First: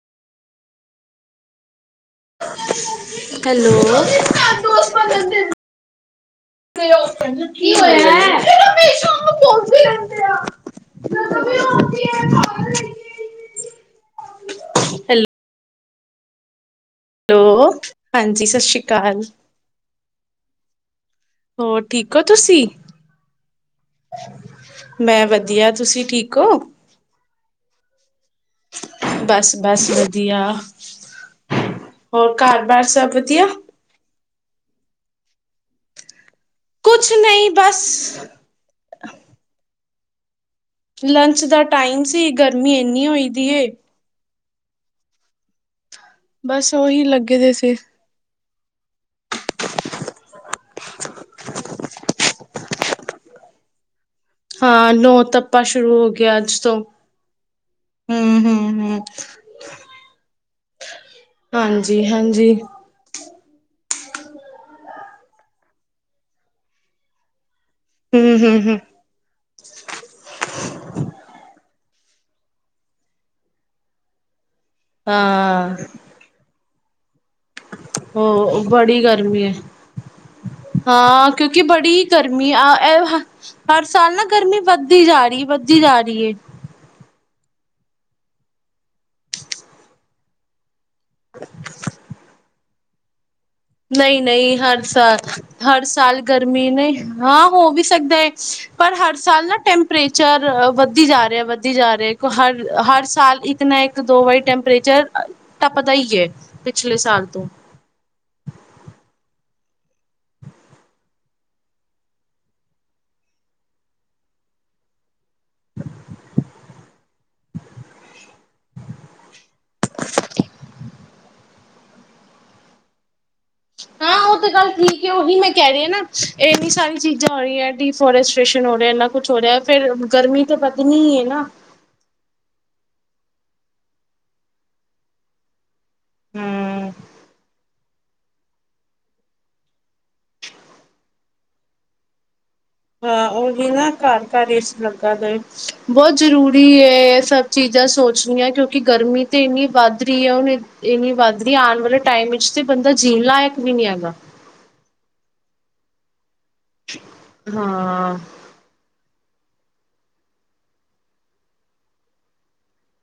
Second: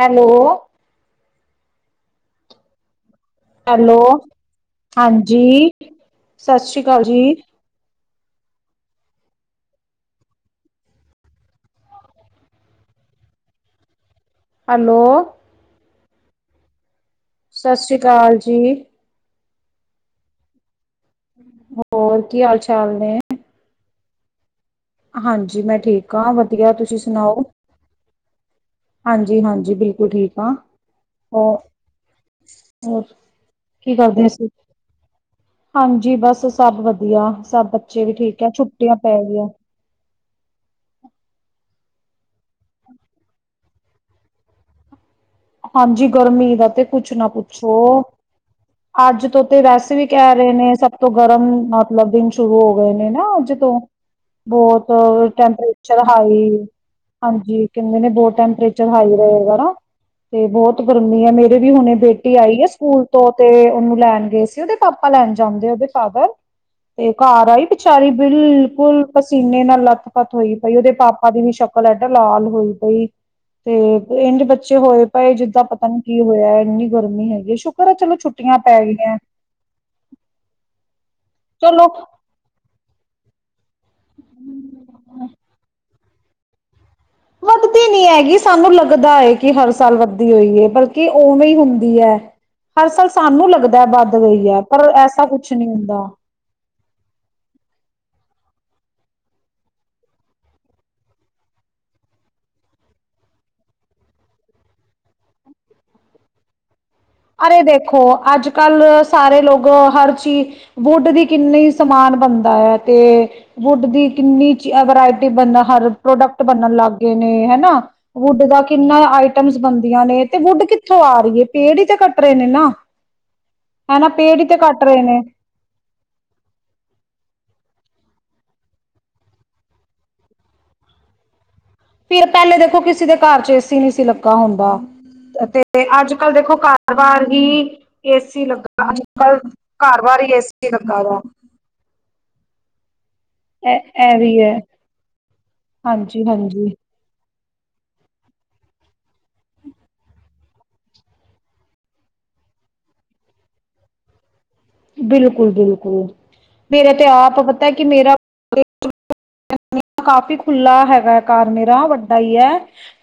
Hello [unintelligible] hello,. ਦੋਸਤ ਬਣਨ ਦੇ ਹਾਂਜੀ ਸਤਿ ਸ੍ਰੀ ਅਕਾਲ ਜੀ। ਫ਼ਿਰ ਹਮੇਸ਼ਾ ਓਹਨੂੰ ਬੋਲਦੇ ਰਹਿੰਦੇ ਆਂ [inaudible] ਵੀ ਆਓਂਦੀ ਐ [inaudible] ਹੈਲੋ, ਹੈਲੋ, ਸਤਿ ਸ੍ਰੀ ਅਕਾਲ ਹਾਂਜੀ ਜੀ, ਸਤਿ ਸ਼੍ਰੀ ਅਕਾਲ। ਹੋਰ ਠੀਕ ਹੋ ਕੀ ਹਾਲ ਤੁਸੀਂ [inaudible] ਚਾਲ ਨੇ? ਮੈਂ ਹਾਂਜੀ ਵਧੀਆ ਮੈਂ ਤੁਸੀਂ ਠੀਕ ਹਾਂ ਵਧੀਆ ਤੁਸੀਂ ਸੁਣਾਓ ਹਾਂਜੀ ਹਾਂਜੀ ਬਸ-ਬਸ ਬਿਲਕੁਲ ਠੀਕ ਵਧੀਆ, ਹਾਂ, ਹੋਰ ਹੋਰ ਘਰ ਬਾਹਰ ਹੋਰ ਸਭ ਵਧੀਆ ਕੀ ਕਰਦੇ ਸੀ? ਹਾਂਜੀ ਬਸ ਸਭ ਕੁਛ ਵਧੀਆ ਨਹੀਂ ਸਭ ਬਸ ਬੱਚੇ ਵੀ ਠੀਕ ਐ ਛੁੱਟੀਆਂ ਪੈ ਗਿਆ ਲੰਚ ਦਾ ਟਾਈਮ ਸੀ ਗਰਮੀ ਇੰਨੀ ਹੋਈ ਦੀ ਏ। ਹਾਂਜੀ ਗਰਮੀ ਦਾ ਬਸ ਤੇ ਉਹੀ ਕੁਛ ਨਾ ਲੱਗੇ ਦੇ ਸੀ ਪੁੱਛੋ। ਅੱਜ ਤੋਂ ਤੇ ਵੈਸੇ ਵੀ ਕਹਿ ਰਹੇ ਨੇ ਸਭ ਤੋਂ ਗਰਮ ਮਤਲਬ ਦਿਨ ਸ਼ੁਰੂ ਹੋ ਗਏ ਨੇ ਨਾ ਅੱਜ ਤੋਂ ਬਹੁਤ ਹਾਂ ਨੋ ਤੱਪਾ ਟੈਂਪਰੇਚਰ ਸ਼ੁਰੂ ਹੋ ਗਿਆ ਅੱਜ ਹਾਈ, ਤੋਂ ਹਾਂਜੀ ਕਹਿੰਦੇ ਨੇ ਹੂੰ ਬਹੁਤ ਹੂੰ ਟੈਂਪਰੇਚਰ ਹੂੰ ਹਾਈ ਰਹੇਗਾ ਨਾ। ਤੇ ਬਹੁਤ ਗਰਮੀ ਹੈ ਮੇਰੇ ਵੀ ਹੁਣੇ ਬੇਟੀ ਹਾਂਜੀ-ਹਾਂਜੀ, ਆਈ ਹੈ ਸਕੂਲ ਤੋਂ ਤੇ ਉਹਨੂੰ ਲੈਣ ਗਏ ਸੀ ਉਹਦੇ ਪਾਪਾ ਲੈਣ ਜਾਂਦੇ ਉਹਦੇ ਫਾਦਰ, ਤੇ ਘਰ ਆਈ। ਸਾਰੀ ਹੂੰ-ਹੂੰ-ਹੂੰ, ਬਿਲਕੁਲ ਪਸੀਨੇ ਨਾਲ ਲੱਥ- ਪੱਥ ਹੋਈ ਪਈ ਉਹਦੇ ਪਾਪਾ ਦੀ ਵੀ ਸ਼ਕ ਉਹ ਐਡਾ ਲਾਲ ਹੋਈ ਪਈ ਤੇ ਇੰਜ ਬੱਚੇ ਨੀਚੋ ਹੋਏ ਪਏ ਜਿੱਦਾਂ ਹਾਂ, ਪਤਾ ਨੀ ਕੀ ਹੋਇਆ ਇੰਨੀ ਗਰਮੀ ਹੈਗੀ ਸ਼ੁ ਹੋ ਬੜੀ ਗਰਮੀ ਹੈ। ਹਾਂ ਕਿਉਂਕਿ ਚਲੋ ਬੜੀ ਗਰਮੀ ਆ ਇਹ ਹਰ ਸਾਲ ਨਾ ਗਰਮੀ ਵੱਧਦੀ ਜਾ ਰਹੀ ਵੱਧਦੀ ਜਾ ਰਹੀ ਏ ਵੱਧਦੀ ਨੀ ਹੈਗੀ ਸਾਨੂੰ ਲੱਗਦਾ ਏ ਕਿ ਹਰ ਸਾਲ ਵੱਧਦੀ ਹੋਈ ਹੈ ਬਲ ਕਿ ਉਵੇਂ ਹੁੰਦੀ ਹੈ। ਹਰ ਸਾਲ ਸਾਨੂੰ ਲੱ ਨਹੀਂ-ਨਹੀਂ ਹਰ ਸਾਲ, ਨਹੀਂ ਹਰ ਹੁੰਦਾ। ਸਾਲ ਗਰਮੀ ਨੇ ਹਾਂ ਹੋ ਵੀ ਸਕਦਾ। ਪਰ ਹਰ ਸਾਲ ਨਾ ਟੈਂਪਰੇਚਰ ਵੱਧੀ ਜਾ ਰਿਹਾ ਵੱਧੀ ਜਾ ਰਿਹਾ ਕਿ ਹਰ ਹਰ ਸਾਲ ਇੱਕ ਨਾ ਇੱਕ- ਦੋ ਵਾਰੀ ਟੈਂਪਰੇਚਰ ਟੱਪਦਾ ਹੀ ਏ। ਅਰੇ ਦੇਖੋ ਅੱਜ ਕੱਲ ਸਾਰੇ ਲੋਕ ਹਰ ਚੀਜ਼ ਵੁੱਡ ਦੀ ਕਿੰਨੀ ਸਮਾਨ ਬਣਦਾ ਹੈ ਤੇ ਵੁੱਡ ਦੀ ਕਿੰਨੀ ਵਰਾਇਟੀ ਬਣਦਾ ਹਰ ਪ੍ਰੋਡਕਟ ਬਨਨ ਲੱਗ ਗਏ ਨੇ ਹਨਾ। ਵੁੱਡ ਦਾ ਕਿੰਨਾ ਆਈਟਮਸ ਬਣਦੀਆਂ ਨੇ ਤੇ ਵੁੱਡ ਕਿੱਥੋਂ ਆ ਰਹੀ ਹੈ? ਪੇੜ ਤੇ ਕਟਰੇੇ ਨਨ ਹਾਂ ਉਹ ਤੇ ਗੱਲ ਠੀਕ ਹੈ ਉਹੀ ਮੈਂ ਕਹਿ ਰਹੀ ਹਾਂ ਨਾ ਇੰਨੀ ਸਾਰੀ ਚੀਜ਼ਾਂ ਹੋ ਰਹੀਆਂ ਡੀਫੋਰਸਟੇਸ਼ਨ ਹੋਰ ਇਨ੍ਹਾਂ ਕੁਛ ਹੋ ਰਿਹਾ ਫਿਰ ਗਰਮੀ ਤਾਂ ਵੱਧਣੀ ਹੈ ਨਾ ਫਿਰ ਪਹਿਲੇ ਦੇਖੋ ਕਿਸੇ ਦੇ ਘਰ ਚ ਏ ਸੀ ਨਹੀਂੀ ਸੀ ਲੱਗਾ ਹੁੰਦਾ ਤੇ ਤੇ ਅੱਜ ਕੱਲ ਦੇਖੋ ਹੂੰ ਕਾਰ ਵਾਰ ਹੀ ਏਸੀ ਲੱਗਾ ਆਜ ਕਲ ਘਰ ਵਾਰ ਏਸੀ ਲੱਗਾ ਵਾ ਹਾਂ ਉਹਦੇ ਇਹ ਘਰ ਵੀ ਘਰ ਹੈ ਇਸ ਲੱਗਾ ਦਾ ਬਹੁਤ ਹਾਂਜੀ ਜ਼ਰੂਰੀ ਹਾਂਜੀ ਹੈ ਇਹ ਸਭ ਚੀਜ਼ਾਂ ਸੋਚਨੀਆ ਕਿਉਂਕਿ ਗਰਮੀ ਤਾਂ ਇੰਨੀ ਵੱਧ ਰਹੀ ਹੈ ਹੁਣ ਇੰਨੀ ਵੱਧ ਰਹੀ ਹੈ ਆਉਣ ਵਾਲੇ ਟਾਈਮ ਵਿੱਚ ਤਾਂ ਬੰਦਾ ਜੀਣ ਲਾਇਕ ਵੀ ਨਹੀਂ ਹੈਗਾ ਬਿਲਕੁਲ ਬਿਲਕੁਲ ਮੇਰੇ ਤੇ ਆਪ ਪਤਾ ਕਿ ਮੇਰਾ ਹਾਂ ਕਾਫੀ ਖੁੱਲਲਾ ਹੈਗਾ ਹੈ ਕਾਰਰ ਮੇਰਾ ਵੱਡਾ ਹੀ ਹੈ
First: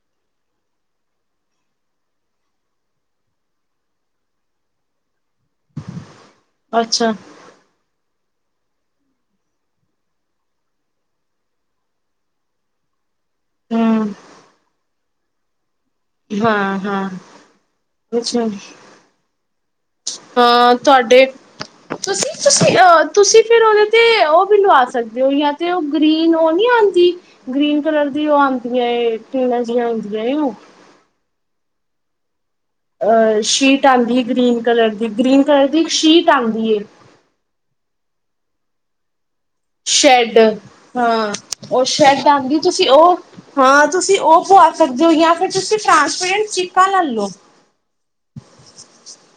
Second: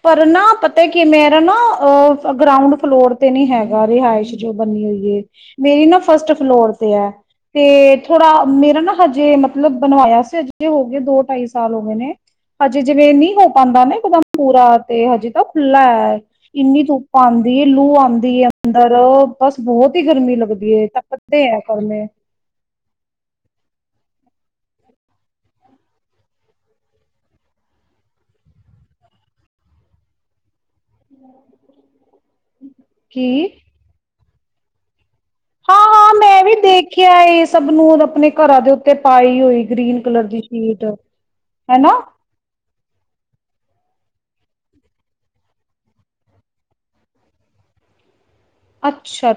ਪਰ ਨਾ ਪਤਾ ਕੀ ਮੇਰਾ ਨਾ ਅ ਗਰਾਊਂਡ ਫਲੋਰ ਤੇ ਨੀ ਹੈਗਾ ਰਿਹਾਇਸ਼ ਜੋ ਬਨੀ ਹੋਈ ਹੈ ਮੇਰੀ ਨਾ ਫਸਟ ਫਲੋਰ ਤੇ ਹੈ ਅੱਛਾ ਤੇ ਥੋੜਾ ਮੇਰਾ ਨਾ ਹਜੇ ਮਤਲਬ ਬਣਵਾਇਆ ਸੀ ਹਜੇ ਹੋ ਗਏ ਦੋ ਢਾਈ ਸਾਲ ਹੋ ਗਏ ਨੇ ਹਜੇ ਜਿਵੇਂ ਨ ਹੋ ਪਾਉਂਦਾ ਨਾ ਹਮ ਇੱਕਦਮ ਪੂਰਾ ਤੇ ਹਜੀ ਤ ਖੁਲਾ ਹਾਂ ਇੰਨੀ ਹਾਂ ਧੁੱਪ ਆਉਂਦੀ ਲੂ ਆਉਂਦੀ ਅੱਛਾ ਹੈ ਅੰਦਰ ਬਸ ਬਹੁਤ ਹੀ ਗਰਮੀ ਲੱਗਦੀ ਹਾਂ ਏ ਤੱਕ ਤੁਹਾਡੇ ਤੁਸੀਂ ਤੁਸੀਂ ਅਹ ਤੁਸੀਂ ਫਿਰ ਉਹਦੇ ਤੇ ਉਹ ਵੀ ਲਵਾ ਸਕਦੇ ਜਾਂ ਤੇ ਗ੍ਰੀਨ ਉਹ ਨੀ ਆਂ ਗ੍ਰੀਨ ਕੱਲਰ ਦੀ ਉਹ ਆਂਦੀਆਂ ਏਟੀਾਂ ਜਿਹੀਆਂ ਆਉਦੀਆਂ ਹਮ ਅਹ ਸ਼ੀਟ ਆਦੀ ਗ੍ਰੀਨ ਕਲਰ ਦੀ ਗ੍ਰੀਨ ਕਲਰ ਦੀ ਇੱਕ ਹਾਂ-ਹਾਂ ਸ਼ੀਟ ਮੈਂ ਵੀ ਆਉਂਦੀ ਹੈ ਦੇਖਿਆ ਇਹ ਸਭ ਨੂੰ ਆਪਣੇ ਘਰਾਂ ਦੇ ਉੱਤੇ ਪਾਈ ਹੋਈ ਗ੍ਰੀਨ ਕਲਰ ਸ਼ੈਡ ਦੀ ਸ਼ੀਟ ਹਾਂ ਉਹ ਹਨਾ ਸ਼ੈਡ ਆਉਂਦੀ ਤੁਸੀਂ ਉਹ ਹਾਂ ਤੁਸੀਂ ਉਹ ਪਆ ਸਕਦੇ ਹੋ ਜਾਂ ਫਿਰ ਤੁਸੀਂ ਟ੍ਰਾਂਸਪੇਰੈਂਟ ਚੀਕਾਾਂ ਲ਼ੇ ਲਓ ਅੱਛਾ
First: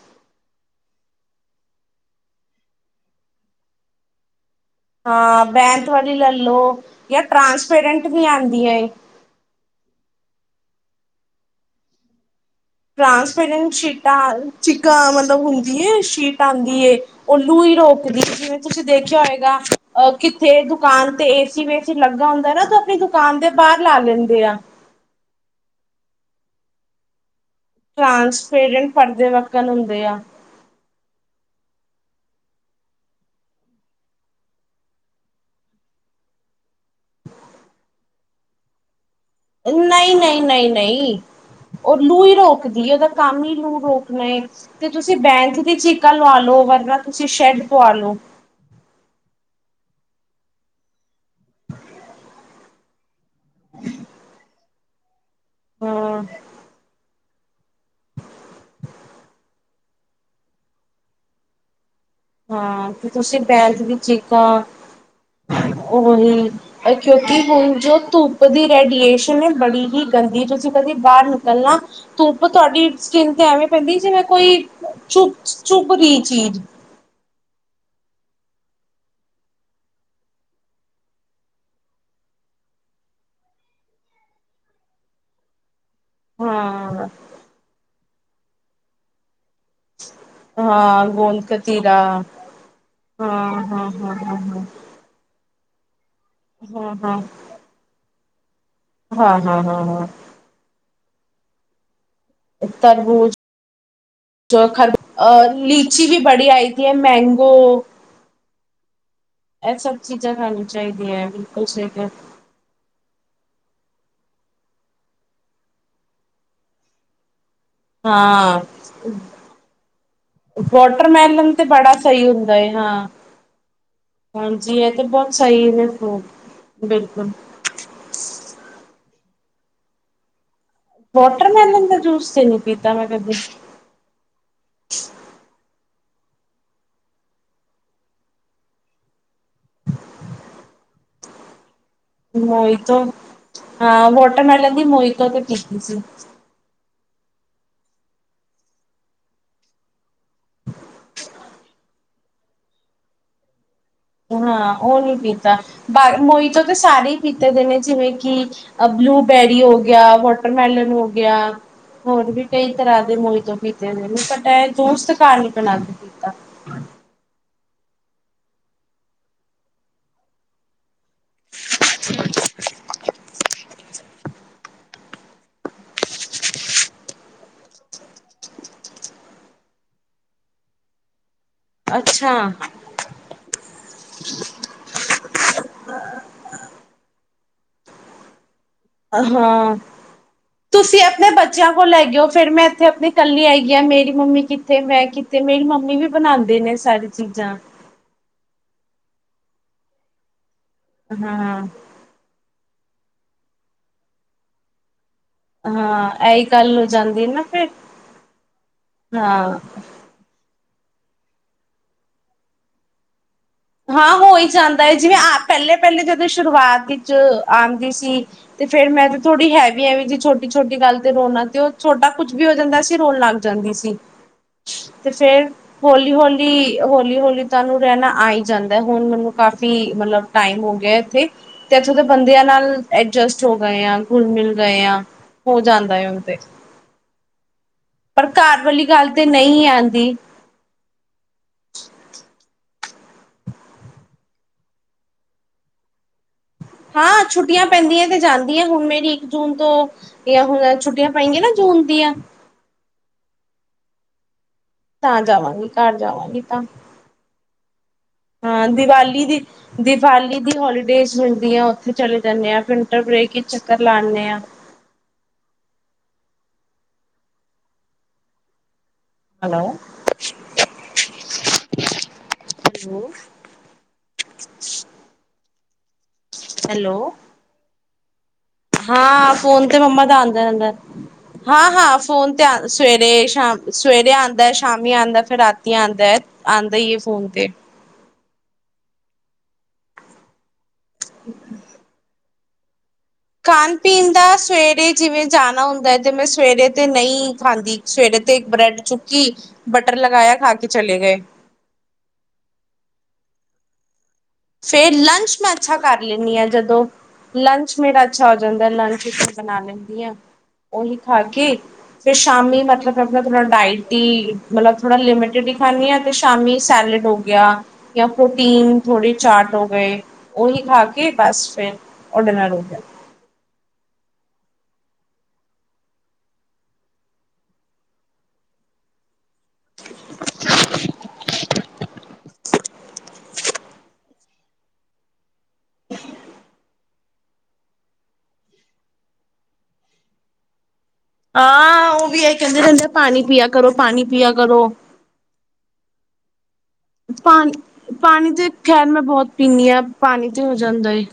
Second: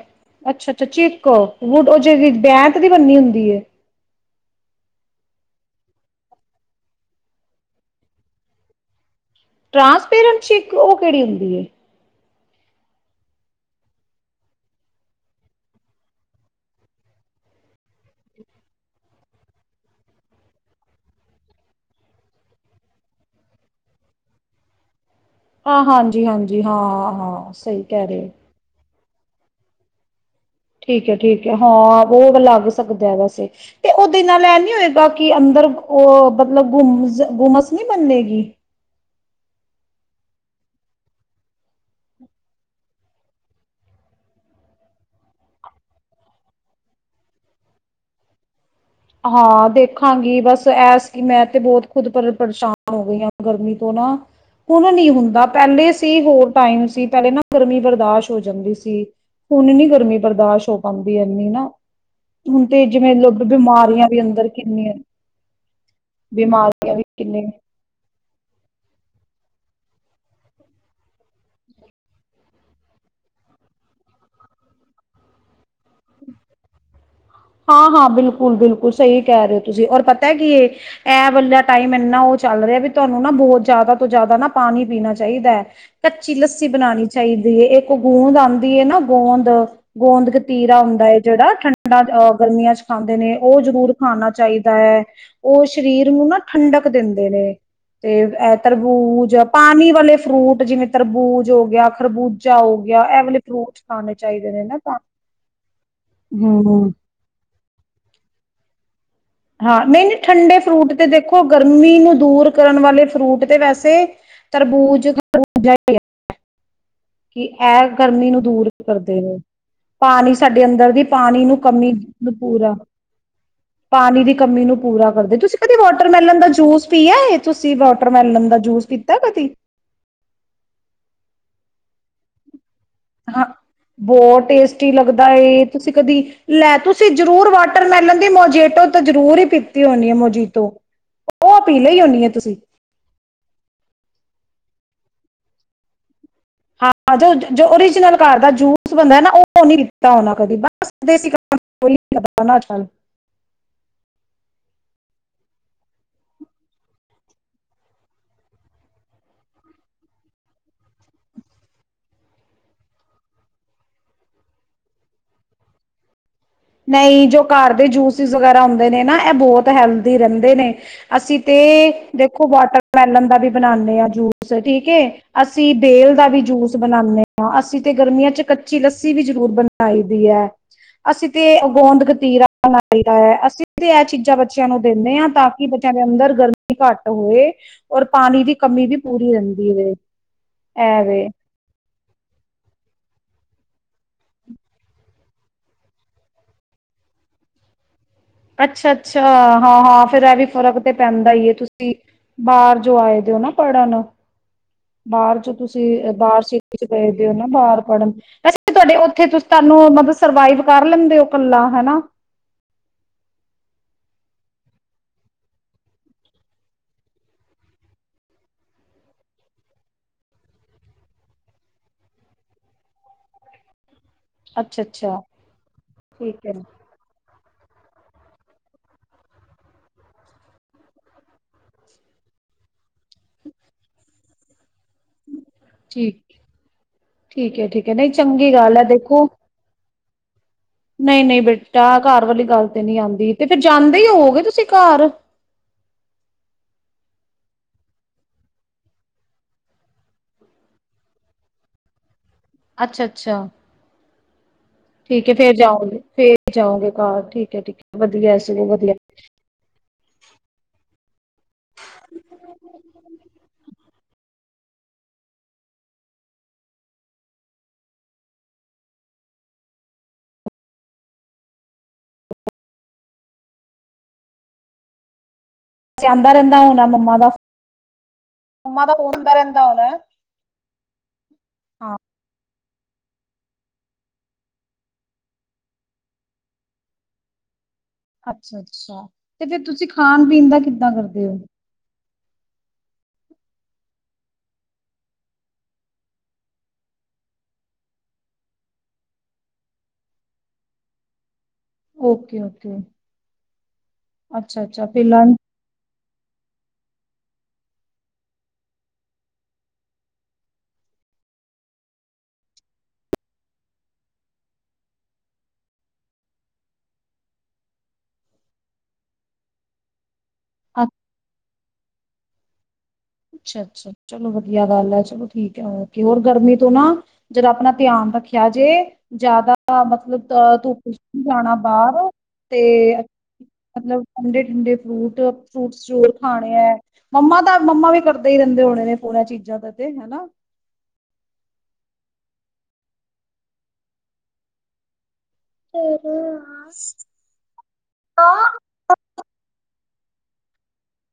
ਅੱਛਾ ਅੱਛਾਚੀਕ ਉਹ ਜੇ ਬੈਂਤ ਦੀ ਬਨੀ ਹੁੰਦੀ ਹੈ ਹਾਂ ਬੈਂਤ ਵਾਲੀ ਲੈ ਲੋ ਜਾਂ ਟ੍ਰਾਂਸਪੇਰੈਂਟ ਵੀ ਆਉਂਦੀ ਐ ਟ੍ਰਾਂਸਪੇਰੈਟ ਚੀਕ ਇੱਕ ਉਹ ਕਿਹੜੀ ਹੁੰਦੀ ਹੈ ਟ੍ਰਾਂਸਪੇਰੈਂਟ ਸ਼ੀਟਾਂ ਚੀਕਾ ਮਤਲਬ ਹੁੰਦੀ ਹੈ ਸ਼ੀਟ ਆਉਂਦੀ ਹੈ ਉਹ ਲੂੰ ਹੀ ਰੋਕਦੀ ਜਿਵੇਂ ਤੁਸੀਂ ਦੇਖਿਆ ਹੋਏਗਾਹ ਕਿੱਥੇ ਦੁਕਾਨ ਤੇ ਏਸੀ ਵੇਸੀ ਲੱਗਾ ਹੁੰਦਾ ਨਾ ਤੇ ਆਪਣੀ ਦੁਕਾਨ ਦੇ ਬਾਹਰ ਲਾ ਲੈਂਦੇ ਆ ਹਾਂ ਹਾਂਜੀ ਹਾਂਜੀ ਹਾਂ ਹਾਂ ਟਰਾਂਸਫੇਰੈਂਟ ਪੜ੍ਹਦੇ ਵੱਕਣ ਹੁੰਦੇ ਆ ਠੀਕ ਹੈ ਠੀਕ ਹੈ ਹਾਂ ਉਹ [unintelligible] ਲੱਗ ਸਕਦਾ ਵੈਸੇ, ਤੇ ਉਹਦੇ ਨਾਲ ਏਹ ਨੀ ਹੋਏਗਾ ਕਿ ਅੰਦਰ ਉਹ ਮਤਲਬ ਗੁਮ ਗੁੰਮਸ ਨੀ ਮੰਨੇਗੀ? ਨਹੀਂ-ਨਹੀਂ-ਨਹੀਂ-ਨਹੀਂ ਉਹ ਲੂ ਹੀ ਰੋਕਦੀ ਏ, ਉਹਦਾ ਕੰਮ ਹੀ ਲੂ ਰੋਕਣਾ ਹੈ। ਤੇ ਤੁਸੀਂ ਬੈਂਚ ਦੀ ਚੀਕਾ ਲਵਾ ਲਓ, ਵਰਨਾ ਤੁਸੀਂ ਸ਼ੈੱਡ ਪਵਾ ਲਓ। ਹਾਂ ਦੇਖਾਂਗੀ ਬਸ ਐ ਸੀ ਮੈਂ ਤੇ ਬਹੁਤ ਖੁਦ ਪਰ ਪਰੇਸ਼ਾਨ ਹੋ ਗਈ ਹਾਂ ਗਰਮੀ ਤੋਂ ਨਾ, ਹੁਣ ਨੀ ਹੁੰਦਾ। ਪੈਲੇ ਸੀ, ਹਾਂ ਹੋਰ ਟਾਈਮ ਸੀ। ਪੈਲੇ ਨਾ ਗਰਮੀ ਬਰਦਾਸ਼ ਹੋ ਜਾਂਦੀ ਸੀ। ਹੁਣ ਨੀ ਇੰਨੀ ਗਰਮੀ ਬਰਦਾਸ਼ ਹੋ ਪਾਂਦੀ ਇੰਨੀ ਨਾ। ਹੁਣ ਹਾਂ ਤੇ ਜਿਵੇਂ ਤੁਸੀ ਲੋਕ ਬੈੰਕ ਦੀ ਬਿਮਾਰੀਆਂ ਸ਼੍ਰੀ ਵੀ ਅੰਦਰ ਕਾਲ। ਕਿੰਨੀਆਂ ਉਹ ਵੀ ਬਿਮਾਰੀਆਂ ਇਹ ਵੀ ਕਿਉਂਕਿ ਕਿੰਨੇ ਹੁਣ ਜੋ ਧੂੱਪ ਦੀ ਰੇਡੀਏ ਸ਼ਨ ਨਾ ਬੜੀ ਹੀ ਗੰਦੀ, ਤੁਸੀਂ ਕਦੀ ਬਾਰ ਨਿਕਲਣਾ, ਧੁੱਪ ਤੁਹਾਡੀ ਸਕਿਨ ਤੇ ਐਵੇਂ ਪੈਂਦੀ ਜਿਵੇਂ ਕੋਈ ਚੁੱ ਚੁੱਭ ਰੀ ਚੀਜ਼। ਹਾਂ-ਹਾਂ, ਬਿਲਕੁਲ-ਬਿਲਕੁਲ ਸਹੀ ਕਹਿ ਰਹੇ ਔ ਤੁਸੀਂ, ਔਰ ਪਤਾ ਏ ਕੀ ਏ। ਐ ਵਾਲਾ ਟਾਈਮ ਇੰਨਾ ਉਹ ਚੱਲ ਰਿਹਾ ਵੀ ਤੁਹਾਨੂੰ ਨਾ ਬਹੁਤ ਜ਼ਿਆਦਾ ਤੋਂ ਜ਼ਿਆਦਾ ਨਾ ਪਾਣੀ ਪੀਣਾ ਚਾਈਦੈ। ਕੱਚੀ ਲੱਸੀ ਬਣਾਉਣੀ ਹਾਂ ਚਾਹੀਦੀ ਏ, ਇੱ ਕ ਗੂੰਦ ਆਂਦੀ ਏ ਨਾ, ਗੋਂਦ। ਗੋਂਦ ਗਤੀਰਾ ਹੁੰਦਾ ਹਾਂ ਏ ਗੋਂਦ ਜਿਹੜਾ ਕਤੀਰਾ ਠੰਡਾ ਗਰਮੀਆਂ ਚ ਖਾਂਦੇ ਨੇ, ਉਹ ਹਾਂ ਹਾਂ ਜ਼ਰੂਰ ਹਾਂ ਖਾਣਾ ਹਾਂ ਚਾਹੀਦੈ ਉਹ ਸ਼ਰੀਰ ਜਿਹਨੂੰ ਨਾ ਹਾਂ ਠੰਡਕ ਹਾਂ ਹਾਂ ਦੇਂਦੇ ਨੇ ਤੇ ਐ ਤਰਬੂਜ, ਹਾਂ ਹਾਂ ਹਾਂ ਪਾਣੀ ਹਾਂ ਵਾਲੇ ਫਰੂਟ ਜਿਵੇਂ ਤਰਬੂਜ ਹੋ ਗਿਆ ਖਰਬੂਜਾ ਹੋ ਗਿਆ ਇਹ ਤਰਬੂਜ ਵਾਲੇ ਫਰੂਟਸ ਖਾਣੇ ਚਾਈਦੇ ਨੇ ਨਾ ਖਰ ਤਾਂ। ਅ ਹੂੰ-ਹੂੰ। ਗੋ ਹਾਂ, ਨਈ-ਨਈ ਠੰਡੇ ਖਾਣੀ ਫਰੂਟ ਤੇ ਚਾਹੀਦੀਆਂ ਹੈ ਦੇਖੋ, ਬਿਲਕੁਲ ਸਹੀ ਗਰਮੀ ਨੂੰ ਦੂਰ ਕਰਨ ਵਾਲੇ ਫਰੂਟ ਤੇ ਵੈਸੇ ਤੇ ਤਰਬੂਜ [unintelligible] ਕਿ ਐ ਗਰਮੀ ਨੂੰ ਹਾਂ ਦੂਰ ਕਰਦੇ ਨੇ। ਪਾਣੀ ਸਾਡੇ ਅੰਦਰ ਦੀ ਪਾਣੀ ਵਾਟਰਮੈਲਨ ਨੂੰ, ਤੇ ਕਮੀ ਬੜਾ ਸਹੀ ਨੂੰ ਹੁੰਦਾ ਹੈ ਪੂਰਾ ਹਾਂ ਪਾਣੀ ਦੀ ਕਮੀ ਹਾਂਜੀ ਨੂੰ ਇਹ ਤੇ ਪੂਰਾ ਬਹੁਤ ਕਰਦੇ। ਤੁਸੀ ਸਹੀ ਕਦੇ ਨੇ ਵਾਟਰਮੈਲਨ ਦਾ ਫਰੂਟ ਜੂਸ ਪੀਆ ਬਿਲਕੁਲ ਏ? ਤੁਸੀ ਵਾਟਰਮੈਲਨ ਦਾ ਜੂਸ ਪੀਤ ਤੈ ਕਦੀ? ਵਾਟਰਮੈਲਨ ਦਾ ਜੂਸ ਤੇ ਨੀ ਪੀਤਾ ਮੈਂ ਕਦੇ ਹਾਂ, ਬਹੁਤ ਟੇਸਟੀ ਲੱਗਦਾ ਏ। ਤੁਸੀਂ ਕਦੀ, ਲੈ ਤੁਸੀਂ ਜ਼ਰੂਰ ਵਾਟਰਮੈਲਨ ਦੀ ਮੋਜੀਟੋ ਤੇ ਜ਼ਰੂਰ ਈ ਪੀਤੀ ਹੋਣੀ ਏ, ਮੋਜੀਤੋ। ਔ ਮੋਇਤੋ, ਹਾਂ ਵੋਟ ਟਰਮੈਲਨ ਦੀ ਮੋਈਤੋ ਤੇ ਪੀਤੀ ਸੀ। ਹਾਂ ਜੋ, ਜੋ ਔਰੀਜਨਲ ਘਰ ਦਾ ਜੂਸ ਬਣਦਾ ਏ ਨਾ ਔ ਨੀ ਲਿਤਾ ਹੋਣਾ ਕਦੀ ਬਸ [unintelligible] ਹਾਂ ਉਹ ਨੀ ਪੀਤਾ ਬਾਏ ਮੋਈਤੋ ਤੇ ਸਾਰੇ ਈ ਪੀਤੇ ਦੇ ਨੇ ਜਿਵੇਂ ਕਿ ਅ ਬਲੂਬੇਰੀ ਹੋ ਗਿਆ, ਵਾਟਰਮੈਲਨ ਹੋ ਗਿਆ, ਹੋਰ ਵੀ ਕਈ ਤਰ੍ਹਾਂ ਦੇ ਮੋਈਤੋ ਪੀਤੇ ਨੇ, ਨੇ ਬਟ ਇਹ ਜੂਸ ਤੇ ਘਰ ਨਈ ਬਣਾ ਕੇ ਪੀਤਾ। ਨਈ ਜੋ ਘਰ ਦੇ ਜੂਸਿਸ ਵਗੈਰਾ ਹੁੰਦੇ ਨੇ ਨਾ ਇਹ ਬਹੁਤ ਹੈਲਦੀ ਰਹਿੰਦੇ ਨੇ। ਅਸੀਂ ਤੇ ਦੇਖੋ ਵਾਟਰਮੈਲਨ ਦਾ ਵੀ ਬਣਾਣੇਂ ਆਂ ਜੂਸ ਠੀਕ ਏ, ਅਸੀਂ ਬੇਲ ਦਾ ਵੀ ਜੂਸ ਬਣਾਣੇਂ ਆਂ। ਅਸੀਂ ਤੇ ਗਰਮੀਆਂ ਚ ਕੱਚੀ ਲੱਸੀ ਵੀ ਜ਼ਰੂਰ ਬਣਾਈ ਦੀ ਐ। ਅਸੀ ਤੇ ਗੋਂਦ ਅੱਛਾ ਕਤੀਰਾ ਬਣਾਈ ਦਾ ਐ। ਅਸੀ ਤੇ ਇਹ ਚੀਜ਼ਾਂ ਬੱਚਿਆਂ ਨੂੰ ਦੇ ਦੇ ਹਾਂ ਤੱਕ ਬੱਚਿਆਂ ਦੇ ਅੰਦਰ ਗਰਮੀ ਘੱਟ ਹੋਏ, ਔਰ ਪਾਣੀ ਦੀ ਕਮੀ ਵੀ ਅ ਪੂਰੀ ਹਾਂ, ਰਹਿੰਦੀ ਹੈ ਤੁਸੀਂ ਐ ਵੇ ਆਪਣੇ ਬੱਚਿਆਂ ਕੋਲ ਲੈ ਕੇ ਓ ਫੇਰ ਮੈਂ ਇੱਥੇ ਆਪਣੀ ਕੱਲੀ ਆਈ ਆ, ਮੇਰੀ ਮੰਮੀ ਕਿੱਥੇ ਮੈਂ ਕੀ ਤੇ ਮੇਰੀ ਮੰਮੀ ਵੀ ਬਣਾਦੇ ਨੇ ਸਾਰੇ ਚੀਜ਼ਾਂ। ਅੱਛਾ ਅੱਛਾ, ਹਾਂ ਹਾਂ, ਫੇਰ ਐ ਵੀ ਫਰਕ ਤੇ ਪੈਂਦਾ ਈ ਏ, ਹਾਂ ਤੁਸੀਂ ਬਾਹਰ ਜੋ ਆਏ ਦਿਓ ਨਾ ਪੜਨ ਬਾਹਰ ਚ ਤੁਸੀਂ ਹਾਂ ਹ ਬਾਹਰ ਇਹੀ ਸਿਟੀ ਗੱਲ 'ਚ ਹੋ ਗਏਦੇ ਜਾਂਦੀ ਓ ਨਾ ਫਿਰ ਬਾਹਰ ਪੜ੍ਹਨ, ਵੈਸੇ ਤੁਹਾਡੇ ਉੱਥੇ ਤੁਸੀ ਹਾਂ ਤੁਹਾਨੂੰ ਮਤਲਬ ਸਰਵਾਈਵ ਕਰ ਲੈਂਦੇ ਓ ਕੱਲਾ, ਹਨਾ। ਹਾਂ ਹੋ ਈ ਜਾਂਦਾ ਏ, ਜਿਵੇਂ ਆ ਪਹਿਲੇ ਪਹਿਲੇ ਜਦੋਂ ਸ਼ੁਰੂਆਤ ਇੱਚ ਆਂਦੀ ਸੀ ਤੇ ਫੇਰ ਮੈਂ ਤੇ ਥੋੜੀ ਹੈ ਵੀ ਐਵੇ ਜੀ, ਛੋਟੀ-ਛੋਟੀ ਗੱਲ ਤੇ ਰੋਣਾ ਤੇ ਉਹ ਛੋਟਾ ਕੁੱਝ ਵੀ ਹੋ ਜਾਂਦਾ ਸ ਚ ਰੋਣ ਲੱਗ ਜਾਂਦੀ ਸੀ। ਤੇ ਅੱਛਾ-ਅੱਛਾ ਫੇਰ ਠੀਕ ਹੈ ਹੌਲੀ-ਹੌਲੀ, ਹੌਲੀ-ਹੌਲੀ ਤਾਂਨੂੰ ਰਹਿਣਾ ਆਏ ਜਾਂਦਾ ਹੁਣ ਮੈਨੂੰ ਕਾਫੀ ਮਤਲਬ ਟਾਈਮ ਹੋ ਗਿਆ ਇੱਥੇ, ਤੇ ਇੱਥੋਂ ਦੇ ਬੰਦਿਆਂ ਨਾਲ ਐਡਜਸਟ ਹੋ ਗਏ ਆਂ, ਗੁਲ ਮਿਲ ਗਏ ਆ। ਹੋ ਜਾਂਦਾ ਏ ਉਹ ਠੀਕ ਤੇ, ਠੀਕ ਹੈ ਠੀਕ ਹੈ ਨਹੀਂ ਪਰ ਚੰਗੀ ਘਰ ਵਾਲੀ ਗੱਲ ਤੇ ਨਹੀਂ ਆਂਦੀ। ਨਹੀਂ ਨਹੀਂ ਬੇਟਾ ਘਰ ਵਾਲੀ ਗੱਲ ਤੇ ਨੀ ਆਂਦੀ ਤੇ ਫੇਰ ਜਾਂਦੇ ਈ ਹੋਓਗੇ ਤੁਸੀਂ ਘਰ? ਹਾਂ ਛੁੱਟੀਆਂ ਪੈਂਦੀਆਂ ਤੇ ਜਾਂਦੀ ਆਂ, ਹੁਣ ਮੇਰੀ ਇੱਕ ਜੂਨ ਤੋਂ ਇਹ ਆ ਹੁਣ ਛੁੱਟੀਆਂ ਪੈਂਗੀਆਂ ਨਾ ਜੂਨ ਦੀਆਂ ਅੱਛਾ ਅੱਛਾ। ਤਾਂ ਠੀਕ ਐ, ਫੇਰ ਜਾਵਾਂਗੀ ਘਰ ਜਾਓਗੇ, ਫੇਰ ਜਾਵਾਂਗੀ ਤਾਂ ਜਾਉਗੇ ਘਰ, ਠੀਕ ਐ ਠੀਕ ਐ। ਹਾਂ ਦੀਵਾਲੀ ਦੀ, ਦੀਵਾਲੀ ਦੀ ਹੋਲੀਡੇਜ਼ ਮਿਲਦੀ ਆ, ਉੱਥੇ ਚਲੇ ਜਾਂਨੇ ਆਂ, ਫਿਰ ਵਿੰਟਰ ਬ੍ਰੇਕ ਵਿੱਚ ਚੱਕਰ ਲਾ ਆਨੇ ਆਂ। ਹੈਲੋ। ਹੋ। ਆਂਦਾ ਰਹਿੰਦਾ ਹੋਣਾ ਹੈਲੋ। ਮੰਮਾ ਦਾ ਮੰਮਾ ਦਾ ਹੁੰਦਾ ਹਾਂ, ਰਹਿੰਦਾ ਫੋਨ ਤੇ ਹੋਣਾ। ਮੰਮਾ ਦਾ ਆਂਦੇ ਰਹਿੰਦਾ। ਹਾਂ ਹਾਂ, ਫੋਨ ਤੇ ਸਵੇਰੇ, ਸ਼ਾਮ, ਸਵੇਰੇ ਆਂਦੈ, ਸ਼ਾਮੀ ਆਂਦੈ, ਫਿਰ ਰਾਤੀ ਆਂਦੈ, ਆਂਦਾ ਈ ਅਈ ਫੋਨ ਤੇ। ਅੱਛਾ ਅੱਛਾ ਤੇ ਫੇਰ ਤੁਸੀਂ ਖਾਣ ਪੀਣ ਦਾ ਕਿੱ ਦਾਂ ਕਰਦੇ ਓ? ਖਾਣ ਪੀਣ ਦਾ ਸਵੇਰੇ ਜਿਵੇਂ ਜਾਣਾ ਹੁੰਦਾ ਹੈ ਤੇ ਮੈਂ ਸਵੇਰੇ ਤੇ ਨਈ ਖਾਂਦੀ, ਸਵੇਰੇ ਤੇ ਇੱਕ ਬ੍ਰੈਡ ਚੁੱਕੀ, ਬਟਰ ਲਗਾਇਆ, ਖਾ ਕੇ ਚਲੇ ਗਏ। Okay, okay. ਅੱਛਾ ਅੱਛਾ ਫੇਰ ਫਿਰ ਲੰਚ ਮੈਂ ਅੱਛਾ ਕਰ ਲੈਂਨੀ ਆਂ, ਜਦੋਂ ਲੰਚ ਮੇਰਾ ਅੱਛਾ ਹੋ ਜਾਂਦੈ, ਲੰਚ ਬਣਾ ਲੈਨੀ ਆਂ। ਉਹੀ ਖਾ ਕੇ, ਫਿਰ ਸ਼ਾਮੀ ਮਤਲਬ ਆਪਣਾ ਥੋੜਾ ਡਾਈਟ ਈ, ਮਤਲਬ ਥੋੜਾ ਲਿਮਿਟਡ ਹੀ ਖਾਨੀ ਆਂ ਤੇ ਸ਼ਾਮੀ ਸੈਲਡ ਹੋ ਗਿਆ ਜਾਂ ਪ੍ਰੋਟੀਨ ਥੋੜੀ ਚਾਟ ਹੋ ਗਏ ਉਹੀ ਖਾ ਕੇ ਬਸ ਫਿਰ ਔਰ ਡਿਨਰ ਹੋ ਗਿਆ? ਅੱਛਾ ਅੱਛਾ, ਚਲੋ ਵਧੀਆ ਗੱਲ ਐ, ਚਲੋ ਠੀਕ ਐ, ਓਕੇ। ਹੋਰ ਗਰਮੀ ਤੋਂ ਨਾ ਜਰਾ ਆਪਣਾ ਧਿਆਨ ਰੱਖਿਆ ਜੇ, ਜ਼ਿਆਦਾ ਮਤਲਬ ਅ ਧੁੱਪ 'ਚ ਨੀ ਜਾਣਾ ਬਾਹਰ ਤੇ ਮਤਲਬ ਠੰਡੇ-ਠੰਡੇ ਫਰੂਟ, ਫਰੂਟਸ ਜ਼ਰੂਰ ਖਾਣੇ ਐ। ਮੰਮਾ ਦਾ ਮੰਮਾ ਵੀ ਕਰਦੇ ਈ ਰਹਿੰਦੇ ਹੋਣੇ ਨੇ ਪੂਰਾ ਚੀਜ਼ਾਂ ਦਾ ਤੇ, ਹੈਨਾ? ਹਾਂ ਉਹ ਵੀ ਇਹ ਕਹਿੰਦੇ ਰਹਿੰਦੇ ਪਾਣੀ ਪਿਆ ਕਰੋ ਪਾਣੀ ਪਿਆ ਕਰੋ ਪਾਣੀ ਪਾਣੀ ਤੇ ਖੈਰ ਮੈਂ ਬਹੁਤ ਪੀਂਦੀ ਹਾਂ ਪਾਣੀ ਤੇ ਹੋ ਜਾਂਦਾ ਏ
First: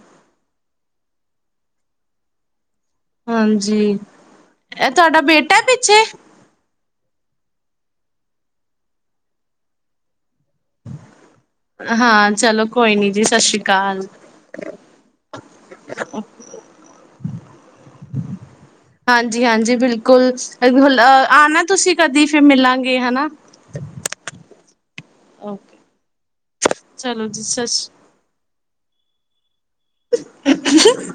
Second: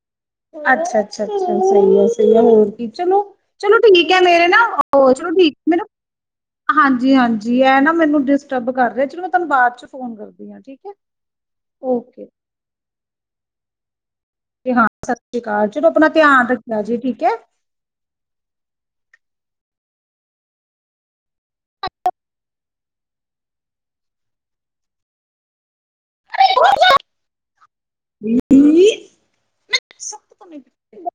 ਅੱਛਾ ਅੱਛਾ ਅੱਛਾ ਸਹੀ ਹੈ ਸਹੀ ਹੋਰ ਚਲੋ ਚਲੋ ਹਾਂਜੀ ਠੀਕ ਹੈ ਮੇਰੇ ਨਾ ਇਹ ਉਹ ਤੁਹਾਡਾ ਚਲੋ ਠੀਕ ਬੇਟਾ ਮੈਂ ਨਾ ਪਿੱਛੇ ਹਾਂਜੀ ਹਾਂਜੀ ਜੀ ਇਹ ਨਾ ਮੈਨੂੰ ਡਿਸਟਰਬ ਕਰ ਰਿਹਾ ਚਲ ਮੈਂ ਤੁਹਾਨੂੰ ਬਾਦ ਚ ਫੋਨ ਕਰਦੀ ਹਾਂ ਠੀਕ ਹੈ ਓਕੇ ਹਾਂ ਚਲੋ ਕੋਈ ਨੀ ਜੀ ਸਤਿ ਸ਼੍ਰੀ ਅਕਾਲ ਕਾਲ ਹਾਂ ਸਤਿ ਸ੍ਰੀ ਅਕਾਲ ਚਲੋ ਆਪਣਾ ਧਿਆਨ ਰੱਖਿਆ ਜ਼ੇ ਠੀਕ ਹੈ ਹਾਂਜੀ ਹਾਂਜੀ ਬਿਲਕੁਲ ਆਣਾ ਤੁਸੀਂ ਕਦੇ ਫਿਰ ਮਿਲਾਂਗੇ ਹੈਨਾ ਚਲੋ ਜੀ ਸਤਿ ਸ੍ਰੀ ਕੀ ਸਖਤ ਤਾਂ ਮੇਰੇ ਕੋਲੋਂ ਨਹੀ ਹੁੰਦਾ